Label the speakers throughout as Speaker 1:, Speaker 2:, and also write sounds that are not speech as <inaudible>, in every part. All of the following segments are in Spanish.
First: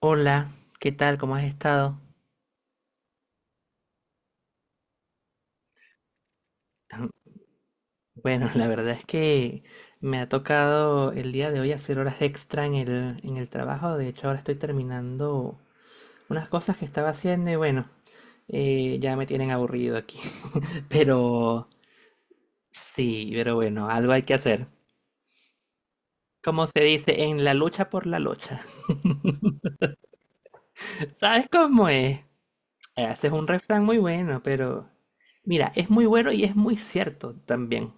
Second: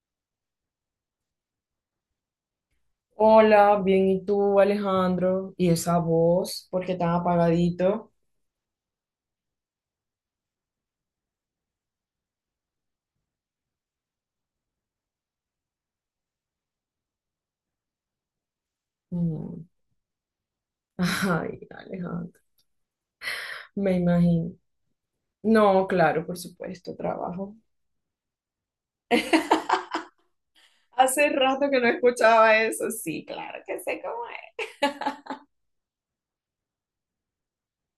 Speaker 1: Hola, ¿qué tal? ¿Cómo has estado?
Speaker 2: Hola, bien, ¿y tú, Alejandro? ¿Y esa voz? ¿Por qué tan apagadito?
Speaker 1: Bueno, <laughs> la verdad es que me ha tocado el día de hoy hacer horas extra en el trabajo. De hecho, ahora estoy terminando unas cosas que estaba haciendo y bueno, ya me tienen
Speaker 2: Mm.
Speaker 1: aburrido aquí. <laughs>
Speaker 2: <laughs> Ay,
Speaker 1: Pero
Speaker 2: Alejandro,
Speaker 1: sí, pero bueno,
Speaker 2: me
Speaker 1: algo hay que
Speaker 2: imagino.
Speaker 1: hacer.
Speaker 2: No, claro, por
Speaker 1: Como se
Speaker 2: supuesto,
Speaker 1: dice, en la
Speaker 2: trabajo.
Speaker 1: lucha por la lucha. <laughs>
Speaker 2: Hace
Speaker 1: ¿Sabes
Speaker 2: rato que
Speaker 1: cómo
Speaker 2: no
Speaker 1: es?
Speaker 2: escuchaba eso, sí,
Speaker 1: Ese es un
Speaker 2: claro que
Speaker 1: refrán muy
Speaker 2: sé cómo.
Speaker 1: bueno, pero mira, es muy bueno y es muy cierto también.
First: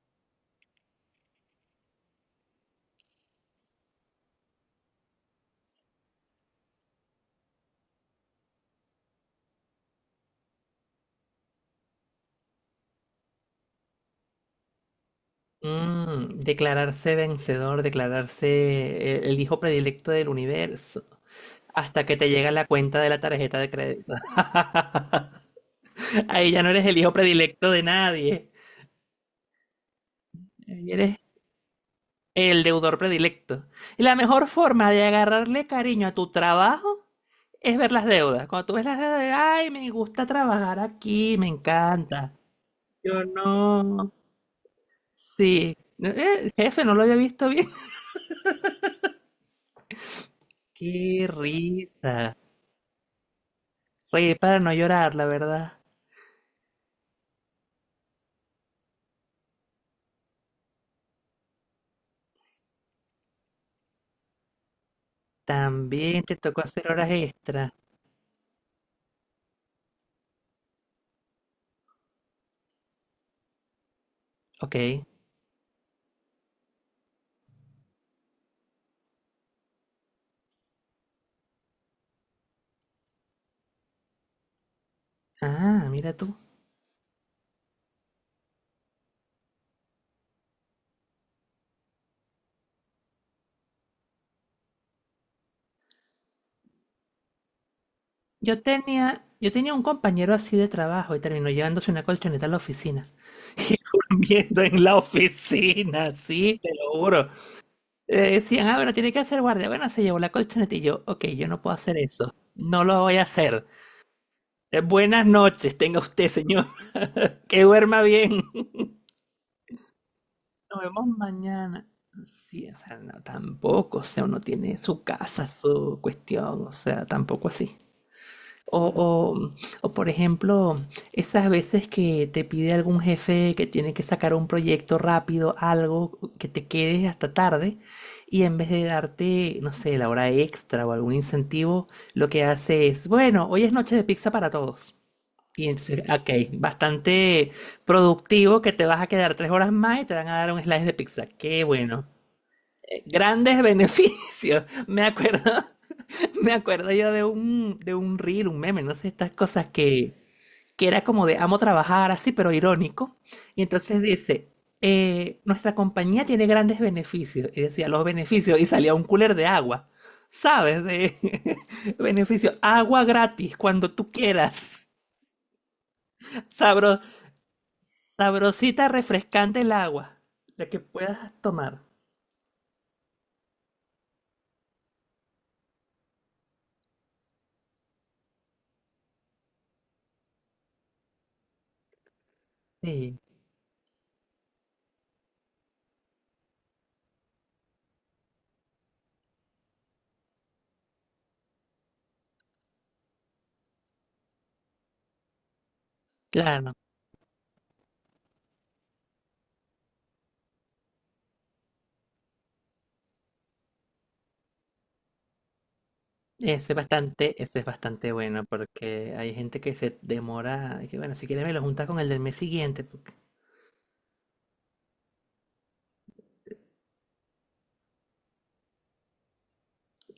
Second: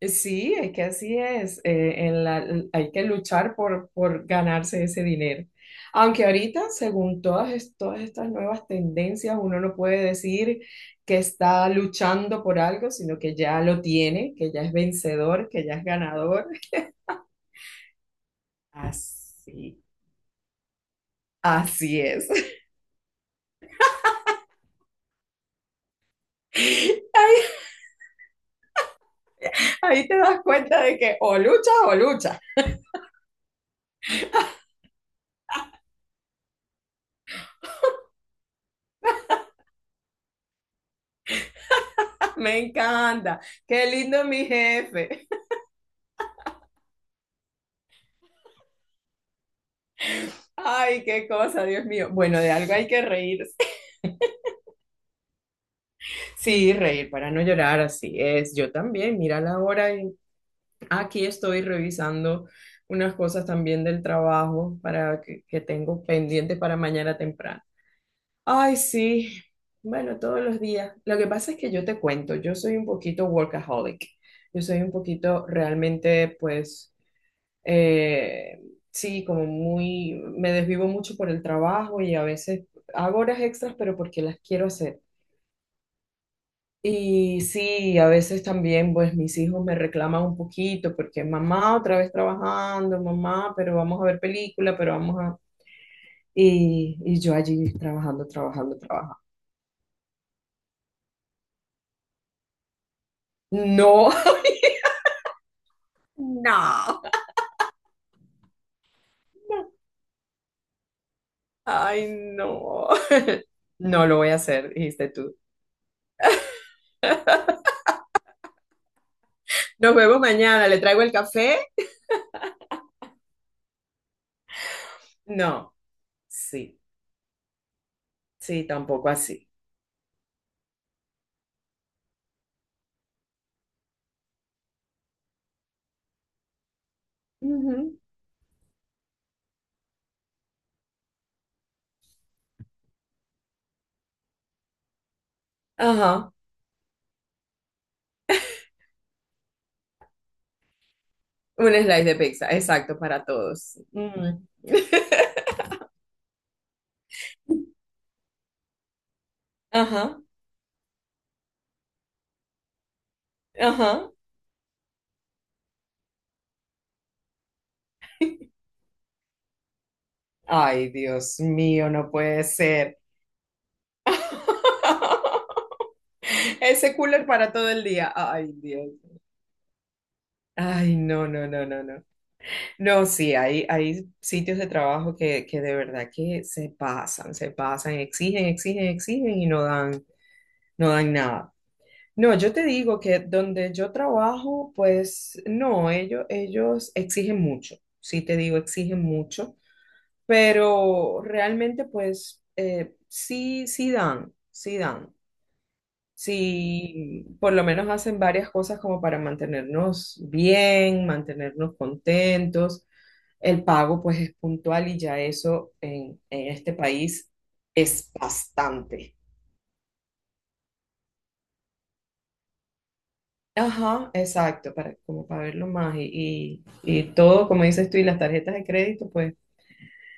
Speaker 2: Sí, es que así es. Hay que luchar por ganarse ese dinero. Aunque ahorita, según todas, todas estas nuevas tendencias, uno no puede decir que está luchando por algo, sino que ya lo tiene, que ya es vencedor, que ya es
Speaker 1: Mm,
Speaker 2: ganador.
Speaker 1: declararse vencedor, declararse el hijo
Speaker 2: Así.
Speaker 1: predilecto del universo,
Speaker 2: Así
Speaker 1: hasta que
Speaker 2: es.
Speaker 1: te llega
Speaker 2: <laughs>
Speaker 1: la cuenta de la tarjeta de crédito. <laughs> Ahí ya no eres el hijo
Speaker 2: Ahí,
Speaker 1: predilecto de nadie,
Speaker 2: ahí te das cuenta
Speaker 1: ahí
Speaker 2: de
Speaker 1: eres
Speaker 2: que o luchas o luchas.
Speaker 1: el deudor predilecto. Y la mejor forma de agarrarle cariño a tu trabajo es ver las deudas. Cuando tú ves las deudas, ay, me gusta trabajar aquí, me encanta.
Speaker 2: <laughs> Me
Speaker 1: Yo
Speaker 2: encanta. Qué
Speaker 1: no.
Speaker 2: lindo mi jefe.
Speaker 1: Sí. Jefe, no lo había visto bien. <laughs>
Speaker 2: Ay,
Speaker 1: Qué
Speaker 2: qué cosa, Dios mío.
Speaker 1: risa.
Speaker 2: Bueno, de algo hay que reír.
Speaker 1: Oye, para no llorar, la verdad.
Speaker 2: Sí, reír para no llorar, así es. Yo también, mira la hora y aquí estoy revisando unas cosas también del trabajo para que tengo
Speaker 1: También te
Speaker 2: pendiente
Speaker 1: tocó
Speaker 2: para
Speaker 1: hacer horas
Speaker 2: mañana temprano.
Speaker 1: extra.
Speaker 2: Ay, sí. Bueno, todos los días. Lo que pasa es que yo te cuento, yo soy un poquito workaholic. Yo soy un
Speaker 1: Ok.
Speaker 2: poquito realmente, pues, eh, sí, como muy, me desvivo mucho por el trabajo y a veces hago horas extras, pero porque las quiero hacer.
Speaker 1: Ah, mira tú.
Speaker 2: Y sí, a veces también pues mis hijos me reclaman un poquito porque mamá otra vez trabajando, mamá, pero vamos a ver película, pero vamos a... Y yo allí trabajando,
Speaker 1: Yo
Speaker 2: trabajando, trabajando.
Speaker 1: tenía, yo tenía un compañero así de trabajo y terminó llevándose una colchoneta a la oficina. <laughs> Y
Speaker 2: No, <laughs>
Speaker 1: durmiendo en la oficina, sí, te lo
Speaker 2: No.
Speaker 1: juro. Decían, ah, bueno, tiene que hacer guardia. Bueno, se llevó la colchoneta y yo, ok, yo no puedo hacer
Speaker 2: Ay,
Speaker 1: eso. No
Speaker 2: no.
Speaker 1: lo voy a hacer.
Speaker 2: No lo voy a hacer, dijiste
Speaker 1: Buenas
Speaker 2: tú.
Speaker 1: noches, tenga usted, señor. <laughs> Que duerma bien.
Speaker 2: Nos vemos mañana, ¿le
Speaker 1: Nos
Speaker 2: traigo
Speaker 1: vemos
Speaker 2: el café?
Speaker 1: mañana. Sí, o sea, no, tampoco, o sea, uno tiene su casa,
Speaker 2: No,
Speaker 1: su cuestión, o
Speaker 2: sí,
Speaker 1: sea, tampoco así.
Speaker 2: sí,
Speaker 1: O,
Speaker 2: tampoco así.
Speaker 1: o, o, por ejemplo, esas veces que te pide algún jefe que tiene que sacar un proyecto rápido, algo que te quedes hasta tarde,
Speaker 2: Ujú.
Speaker 1: y en vez de darte, no sé, la hora extra o algún incentivo, lo que hace es, bueno, hoy es noche de pizza para todos. Y entonces, ok,
Speaker 2: Ajá,
Speaker 1: bastante productivo que te vas a quedar 3 horas más y te van a dar un slice de pizza. Qué
Speaker 2: un slice
Speaker 1: bueno.
Speaker 2: de pizza, exacto, para
Speaker 1: Grandes
Speaker 2: todos. Mm.
Speaker 1: beneficios. <laughs> Me
Speaker 2: <laughs>
Speaker 1: acuerdo, <laughs> me acuerdo yo de un reel, un meme, no sé, estas cosas
Speaker 2: Ajá.
Speaker 1: que era como de amo trabajar así, pero irónico. Y entonces
Speaker 2: Ajá.
Speaker 1: dice, nuestra compañía tiene grandes beneficios. Y decía, los beneficios, y salía un cooler de agua. ¿Sabes?
Speaker 2: Ay,
Speaker 1: De
Speaker 2: Dios mío,
Speaker 1: <laughs>
Speaker 2: no puede
Speaker 1: beneficio,
Speaker 2: ser.
Speaker 1: agua gratis cuando tú quieras.
Speaker 2: <laughs> Ese
Speaker 1: Sabro,
Speaker 2: cooler para todo el día. Ay,
Speaker 1: Sabrosita,
Speaker 2: Dios.
Speaker 1: refrescante el agua, la que
Speaker 2: Ay, no,
Speaker 1: puedas
Speaker 2: no, no,
Speaker 1: tomar.
Speaker 2: no, no. No, sí, hay sitios de trabajo que de verdad que se pasan, exigen, exigen, exigen y no dan, no dan nada. No, yo te digo
Speaker 1: Sí,
Speaker 2: que donde yo trabajo, pues no, ellos exigen mucho. Sí, te digo, exigen mucho. Pero realmente pues sí, sí dan, sí dan.
Speaker 1: claro.
Speaker 2: Sí, por lo menos hacen varias cosas como para mantenernos bien, mantenernos contentos. El pago pues es puntual y ya eso en este país
Speaker 1: Ese es bastante
Speaker 2: es
Speaker 1: bueno porque
Speaker 2: bastante.
Speaker 1: hay gente que se demora, que bueno, si quieres me lo juntas con el del mes siguiente. Porque...
Speaker 2: Ajá, exacto, para, como para verlo más y, y todo, como dices tú, y las tarjetas de crédito pues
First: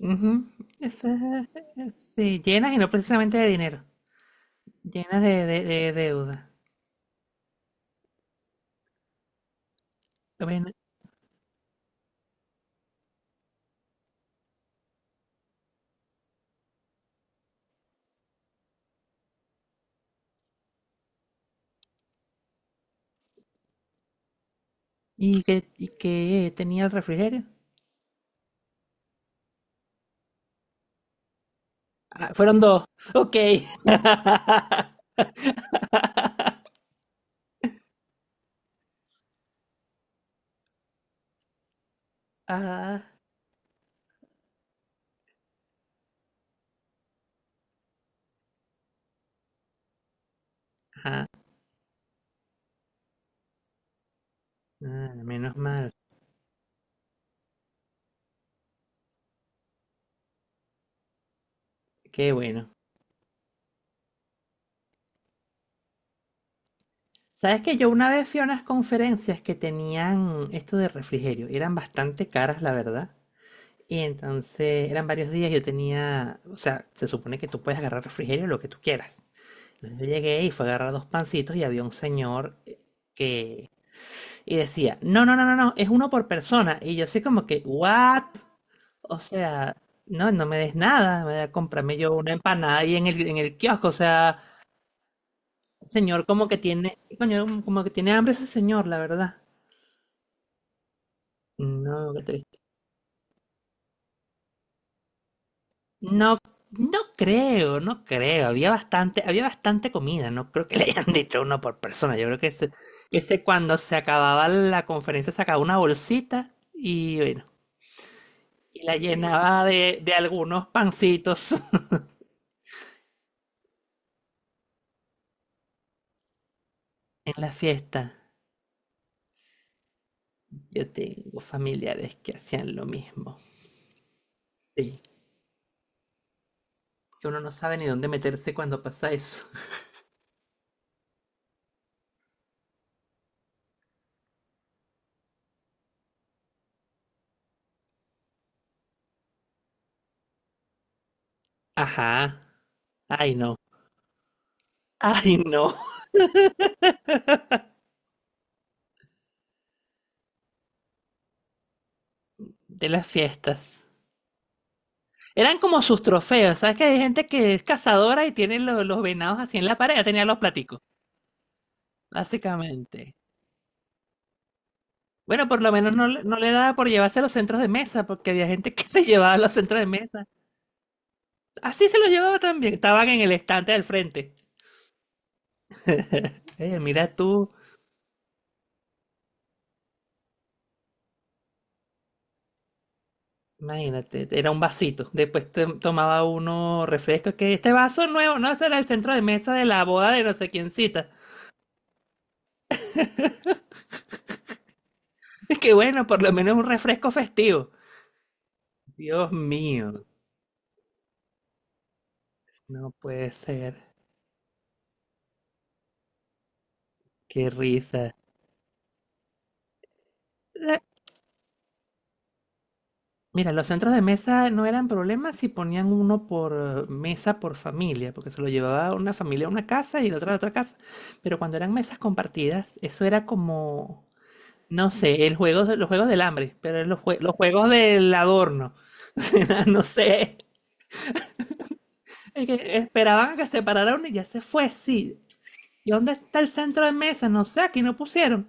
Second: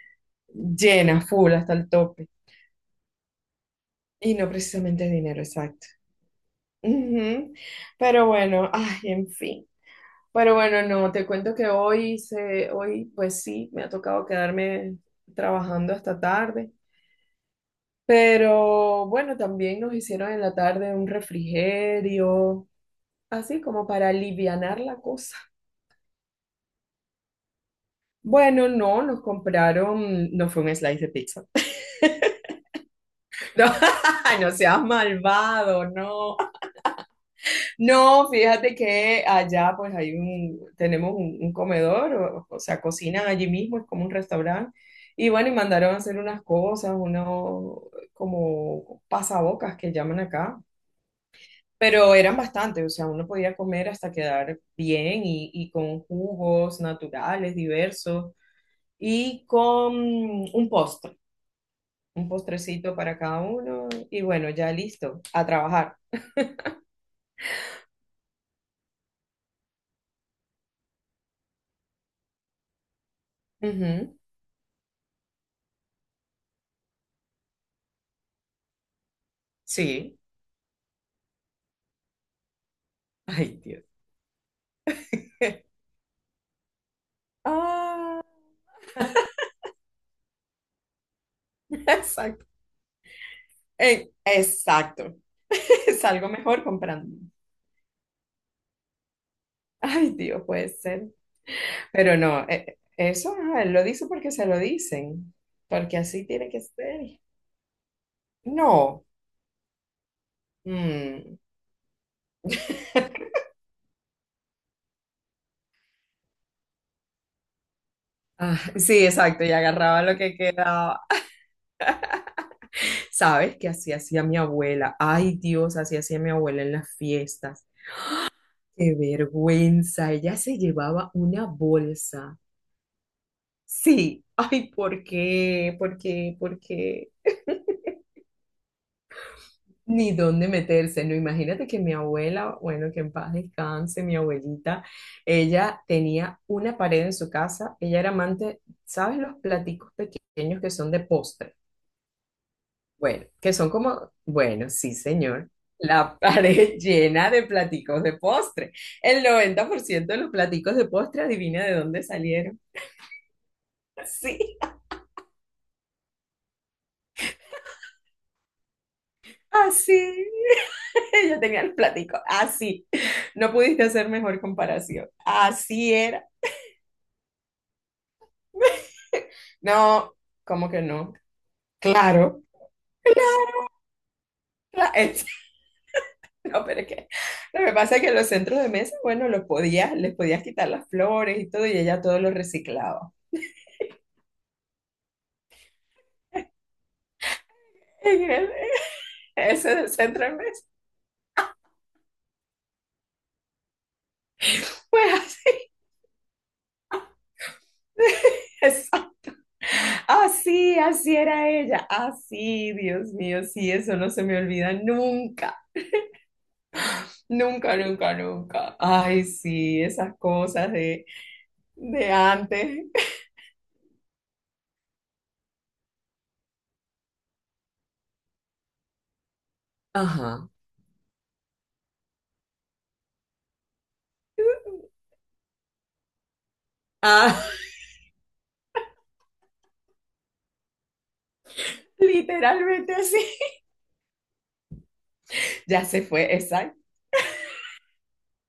Speaker 1: Ujú, ese
Speaker 2: llenas, full hasta el tope.
Speaker 1: sí, llenas y no precisamente de dinero,
Speaker 2: Y no precisamente
Speaker 1: llenas
Speaker 2: dinero,
Speaker 1: de, de-
Speaker 2: exacto.
Speaker 1: de deuda.
Speaker 2: Ujú. Pero bueno, ay, en fin. Pero
Speaker 1: Bueno,
Speaker 2: bueno, no, te cuento que hoy, pues sí, me ha tocado quedarme trabajando hasta tarde. Pero bueno, también nos hicieron en la tarde un refrigerio, así como para alivianar la cosa.
Speaker 1: y qué tenía el refrigerio?
Speaker 2: Bueno, no, nos compraron, no fue un slice de pizza. <laughs>
Speaker 1: Ah, fueron dos. Ok.
Speaker 2: No, <laughs> no seas
Speaker 1: <laughs>
Speaker 2: malvado, no. No, fíjate que allá pues tenemos un comedor, o sea,
Speaker 1: Ah,
Speaker 2: cocinan allí mismo, es como un restaurante. Y bueno, y mandaron a hacer unas cosas, unos como pasabocas que llaman acá,
Speaker 1: ah,
Speaker 2: pero eran bastantes, o sea, uno podía comer hasta quedar
Speaker 1: ah,
Speaker 2: bien y,
Speaker 1: menos
Speaker 2: y
Speaker 1: mal.
Speaker 2: con jugos naturales diversos y con un postre, un
Speaker 1: Qué bueno.
Speaker 2: postrecito para cada uno. Y bueno, ya listo, a trabajar.
Speaker 1: Sabes que yo una vez fui a unas conferencias que tenían esto de refrigerio, y eran bastante caras, la verdad. Y
Speaker 2: Ujú.
Speaker 1: entonces eran varios días, yo tenía, o sea, se supone que tú puedes agarrar refrigerio lo que tú quieras. Entonces yo
Speaker 2: Sí.
Speaker 1: llegué y fue a agarrar dos pancitos y había un señor
Speaker 2: Ay,
Speaker 1: que
Speaker 2: Dios.
Speaker 1: y decía, "No, no, no, no, no, es uno por persona." Y yo así como que,
Speaker 2: Ah.
Speaker 1: "What?" O sea, no, no me des nada, me voy a comprarme yo una
Speaker 2: Exacto.
Speaker 1: empanada ahí en el kiosco, o sea,
Speaker 2: Exacto. <laughs>
Speaker 1: señor
Speaker 2: Salgo
Speaker 1: como que
Speaker 2: mejor
Speaker 1: tiene,
Speaker 2: comprando.
Speaker 1: coño, como que tiene hambre ese señor, la verdad.
Speaker 2: Ay, Dios, puede ser.
Speaker 1: No,
Speaker 2: Pero
Speaker 1: qué
Speaker 2: no,
Speaker 1: triste.
Speaker 2: eso ah, lo dice porque se lo dicen. Porque así
Speaker 1: No,
Speaker 2: tiene que
Speaker 1: no
Speaker 2: ser.
Speaker 1: creo, no creo.
Speaker 2: No.
Speaker 1: Había bastante comida. No creo que le hayan <laughs>
Speaker 2: Mm.
Speaker 1: dicho uno por persona. Yo creo que ese cuando se acababa la conferencia sacaba una bolsita y bueno,
Speaker 2: Ah,
Speaker 1: y la
Speaker 2: sí, exacto. Y
Speaker 1: llenaba
Speaker 2: agarraba
Speaker 1: de
Speaker 2: lo que
Speaker 1: algunos
Speaker 2: quedaba.
Speaker 1: pancitos <laughs>
Speaker 2: ¿Sabes qué así hacía mi abuela? Ay, Dios, así hacía mi abuela en las
Speaker 1: en la
Speaker 2: fiestas.
Speaker 1: fiesta.
Speaker 2: Qué vergüenza. Ella se
Speaker 1: Yo
Speaker 2: llevaba
Speaker 1: tengo
Speaker 2: una
Speaker 1: familiares que
Speaker 2: bolsa.
Speaker 1: hacían lo mismo.
Speaker 2: Sí. Ay,
Speaker 1: Sí,
Speaker 2: ¿por qué? ¿Por qué? ¿Por qué?
Speaker 1: que uno no sabe ni dónde meterse cuando pasa eso.
Speaker 2: Ni dónde meterse, ¿no? Imagínate que mi abuela, bueno, que en paz descanse, mi abuelita, ella tenía una pared en su casa, ella era amante, ¿sabes los platicos pequeños que son de postre?
Speaker 1: Ajá.
Speaker 2: Bueno,
Speaker 1: Ay,
Speaker 2: que
Speaker 1: no.
Speaker 2: son como, bueno, sí,
Speaker 1: Ay,
Speaker 2: señor,
Speaker 1: no.
Speaker 2: la pared <laughs> llena de platicos de postre. El 90% de los platicos de postre, adivina de dónde salieron.
Speaker 1: De las fiestas.
Speaker 2: Sí,
Speaker 1: Eran como sus trofeos. ¿Sabes que hay gente que es cazadora y tiene los venados así en la pared? Ya tenía
Speaker 2: así.
Speaker 1: los platicos,
Speaker 2: <laughs> Ella tenía el platico, así.
Speaker 1: básicamente.
Speaker 2: No pudiste hacer mejor comparación.
Speaker 1: Bueno, por lo
Speaker 2: Así
Speaker 1: menos no,
Speaker 2: era.
Speaker 1: no le daba por llevarse los centros de mesa, porque había gente que <laughs> se
Speaker 2: <laughs>
Speaker 1: llevaba los centros de
Speaker 2: No,
Speaker 1: mesa.
Speaker 2: ¿cómo que no?
Speaker 1: Así se los llevaba
Speaker 2: Claro,
Speaker 1: también. Estaban en el
Speaker 2: claro.
Speaker 1: estante del frente.
Speaker 2: cla- <laughs> es- No, pero es que
Speaker 1: Mira tú,
Speaker 2: lo que pasa es que los centros de mesa, bueno, los podías, les podías quitar las flores y todo, y ella todo lo reciclaba.
Speaker 1: imagínate, era un vasito. Después tomaba uno refresco, que este vaso
Speaker 2: En
Speaker 1: nuevo, no,
Speaker 2: el-
Speaker 1: ese era el centro
Speaker 2: <laughs>
Speaker 1: de mesa de
Speaker 2: ese
Speaker 1: la
Speaker 2: del
Speaker 1: boda de
Speaker 2: centro de
Speaker 1: no sé
Speaker 2: mesa.
Speaker 1: quién cita.
Speaker 2: Pues
Speaker 1: <laughs> Es que bueno, por lo menos un
Speaker 2: <laughs> así.
Speaker 1: refresco festivo.
Speaker 2: Eso.
Speaker 1: Dios mío,
Speaker 2: Así, así era ella. Así,
Speaker 1: no
Speaker 2: Dios
Speaker 1: puede
Speaker 2: mío, sí,
Speaker 1: ser.
Speaker 2: eso no se me olvida nunca,
Speaker 1: Qué
Speaker 2: nunca,
Speaker 1: risa.
Speaker 2: nunca, nunca. Ay, sí, esas cosas
Speaker 1: Eh,
Speaker 2: de, antes.
Speaker 1: Mira, los centros de mesa no eran problemas si ponían uno por mesa por familia, porque se lo llevaba una familia a una casa y la otra a
Speaker 2: Ajá.
Speaker 1: otra casa. Pero cuando eran mesas compartidas, eso era como, no sé, el juego, los juegos del hambre, pero eran los, los
Speaker 2: Ah.
Speaker 1: juegos del adorno. <laughs> No sé. Es que
Speaker 2: Literalmente así.
Speaker 1: esperaban a que se parara uno y ya se fue, sí.
Speaker 2: Ya
Speaker 1: ¿Y
Speaker 2: se
Speaker 1: dónde
Speaker 2: fue,
Speaker 1: está el
Speaker 2: exacto.
Speaker 1: centro de mesa? No sé, aquí no pusieron.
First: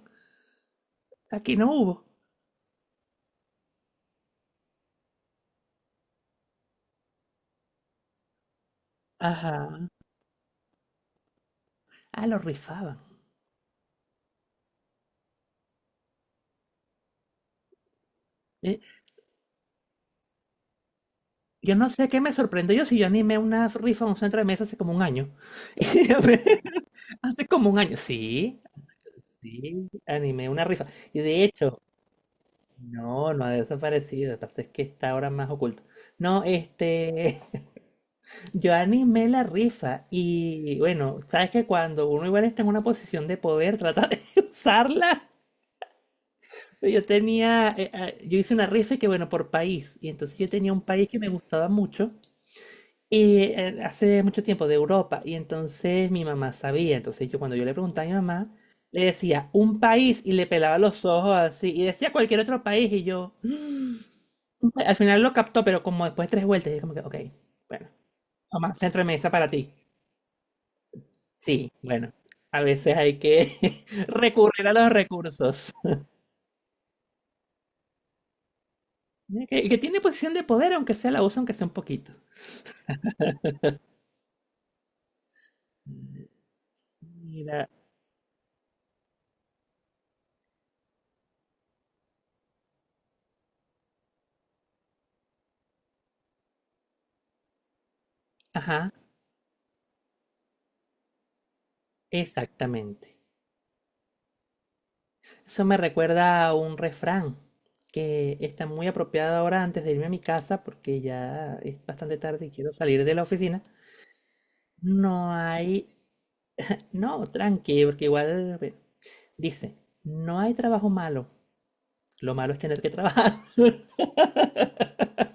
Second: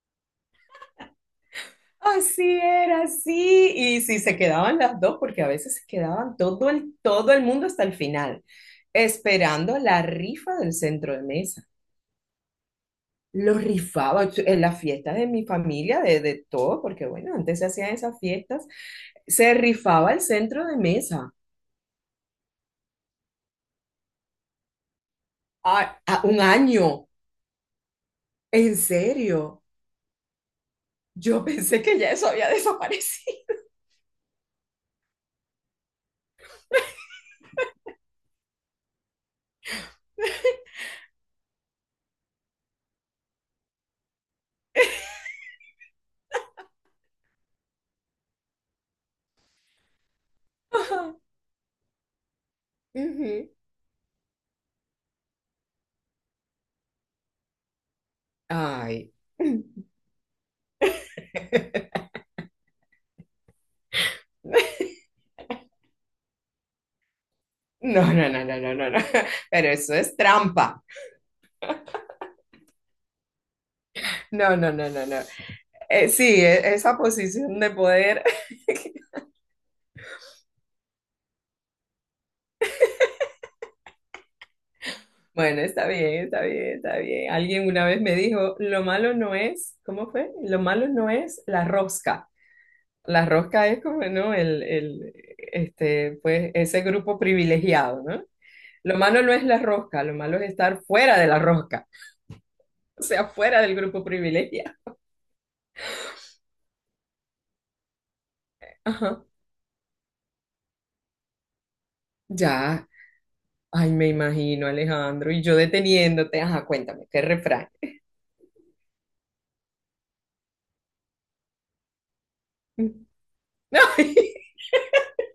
Speaker 1: Aquí no hubo.
Speaker 2: Así era, así. Y si se quedaban las dos, porque a veces se quedaban todo el mundo hasta el final, esperando
Speaker 1: Ajá.
Speaker 2: la rifa del centro de mesa.
Speaker 1: Ah, lo rifaban.
Speaker 2: Lo rifaba en las fiestas de mi familia, de todo, porque bueno, antes se hacían esas fiestas.
Speaker 1: Eh,
Speaker 2: Se rifaba el centro de mesa.
Speaker 1: Yo no sé qué me sorprendió yo si yo animé una rifa en un centro de mesa hace como un año.
Speaker 2: A un año,
Speaker 1: <laughs> Hace como un año, sí,
Speaker 2: en serio.
Speaker 1: sí, animé una rifa. Y de
Speaker 2: Yo
Speaker 1: hecho,
Speaker 2: pensé que ya eso había
Speaker 1: no,
Speaker 2: desaparecido.
Speaker 1: no ha desaparecido, lo que pasa es que está ahora más oculto. No, este, <laughs> yo animé la rifa y
Speaker 2: <laughs>
Speaker 1: bueno, sabes que cuando uno igual está en una posición de poder, trata de <laughs> usarla.
Speaker 2: <laughs>
Speaker 1: Yo tenía, yo hice una rifa y que bueno, por país, y entonces yo tenía un país que me gustaba mucho. Y
Speaker 2: Ujú.
Speaker 1: hace mucho tiempo de Europa, y entonces mi mamá sabía, entonces yo cuando yo le preguntaba a mi mamá, le
Speaker 2: Ay.
Speaker 1: decía un
Speaker 2: <laughs>
Speaker 1: país y le pelaba los ojos así, y decía cualquier otro país, y yo "Mm". Al final lo captó, pero como después de tres vueltas, y como que, ok, bueno,
Speaker 2: No, no, no, no, no,
Speaker 1: mamá,
Speaker 2: no, no.
Speaker 1: centro de mesa para
Speaker 2: Pero
Speaker 1: ti.
Speaker 2: eso es trampa.
Speaker 1: Sí, bueno, a veces hay que <laughs>
Speaker 2: No,
Speaker 1: recurrir a
Speaker 2: no, no,
Speaker 1: los
Speaker 2: no, no.
Speaker 1: recursos.
Speaker 2: Sí, esa posición de poder. <laughs>
Speaker 1: ¿Eh? Que tiene posición de poder, aunque sea la usa, aunque sea un poquito.
Speaker 2: Bueno, está bien, está bien, está bien.
Speaker 1: Mira,
Speaker 2: Alguien una vez me dijo, lo malo no es, ¿cómo fue? Lo malo no es la rosca. La rosca es como, ¿no? Este, pues, ese grupo privilegiado, ¿no?
Speaker 1: ajá,
Speaker 2: Lo malo no es la rosca, lo malo es estar fuera de la rosca, o
Speaker 1: exactamente.
Speaker 2: sea, fuera del grupo privilegiado.
Speaker 1: Eso me recuerda a un refrán que está muy
Speaker 2: Ajá.
Speaker 1: apropiado ahora antes de irme a mi casa porque ya es bastante tarde y quiero
Speaker 2: Ya,
Speaker 1: salir de la oficina.
Speaker 2: ay, me imagino, Alejandro,
Speaker 1: No
Speaker 2: y yo
Speaker 1: hay...
Speaker 2: deteniéndote, ajá, cuéntame, ¿qué
Speaker 1: No,
Speaker 2: refrán?
Speaker 1: tranqui, porque igual... bueno, dice, no hay trabajo malo. Lo malo es tener que
Speaker 2: <laughs>
Speaker 1: trabajar.
Speaker 2: Ay,
Speaker 1: <laughs>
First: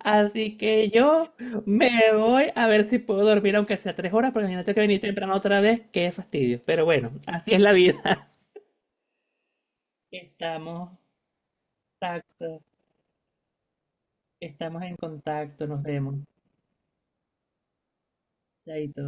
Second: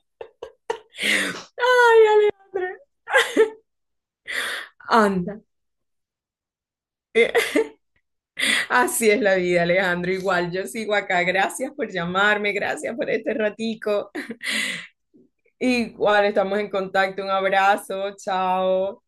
Speaker 1: Así que yo
Speaker 2: ay,
Speaker 1: me voy a
Speaker 2: Alejandro,
Speaker 1: ver si puedo dormir aunque sea 3 horas porque mañana tengo que venir temprano
Speaker 2: anda. <laughs>
Speaker 1: otra vez. Qué fastidio. Pero bueno,
Speaker 2: Eh.
Speaker 1: así es la vida. <laughs>
Speaker 2: Así es la vida, Alejandro. Igual yo
Speaker 1: Estamos...
Speaker 2: sigo acá. Gracias por llamarme,
Speaker 1: Exacto.
Speaker 2: gracias por este ratico.
Speaker 1: Estamos en contacto, nos vemos.
Speaker 2: Igual estamos en contacto. Un abrazo, chao.
Speaker 1: Chaito.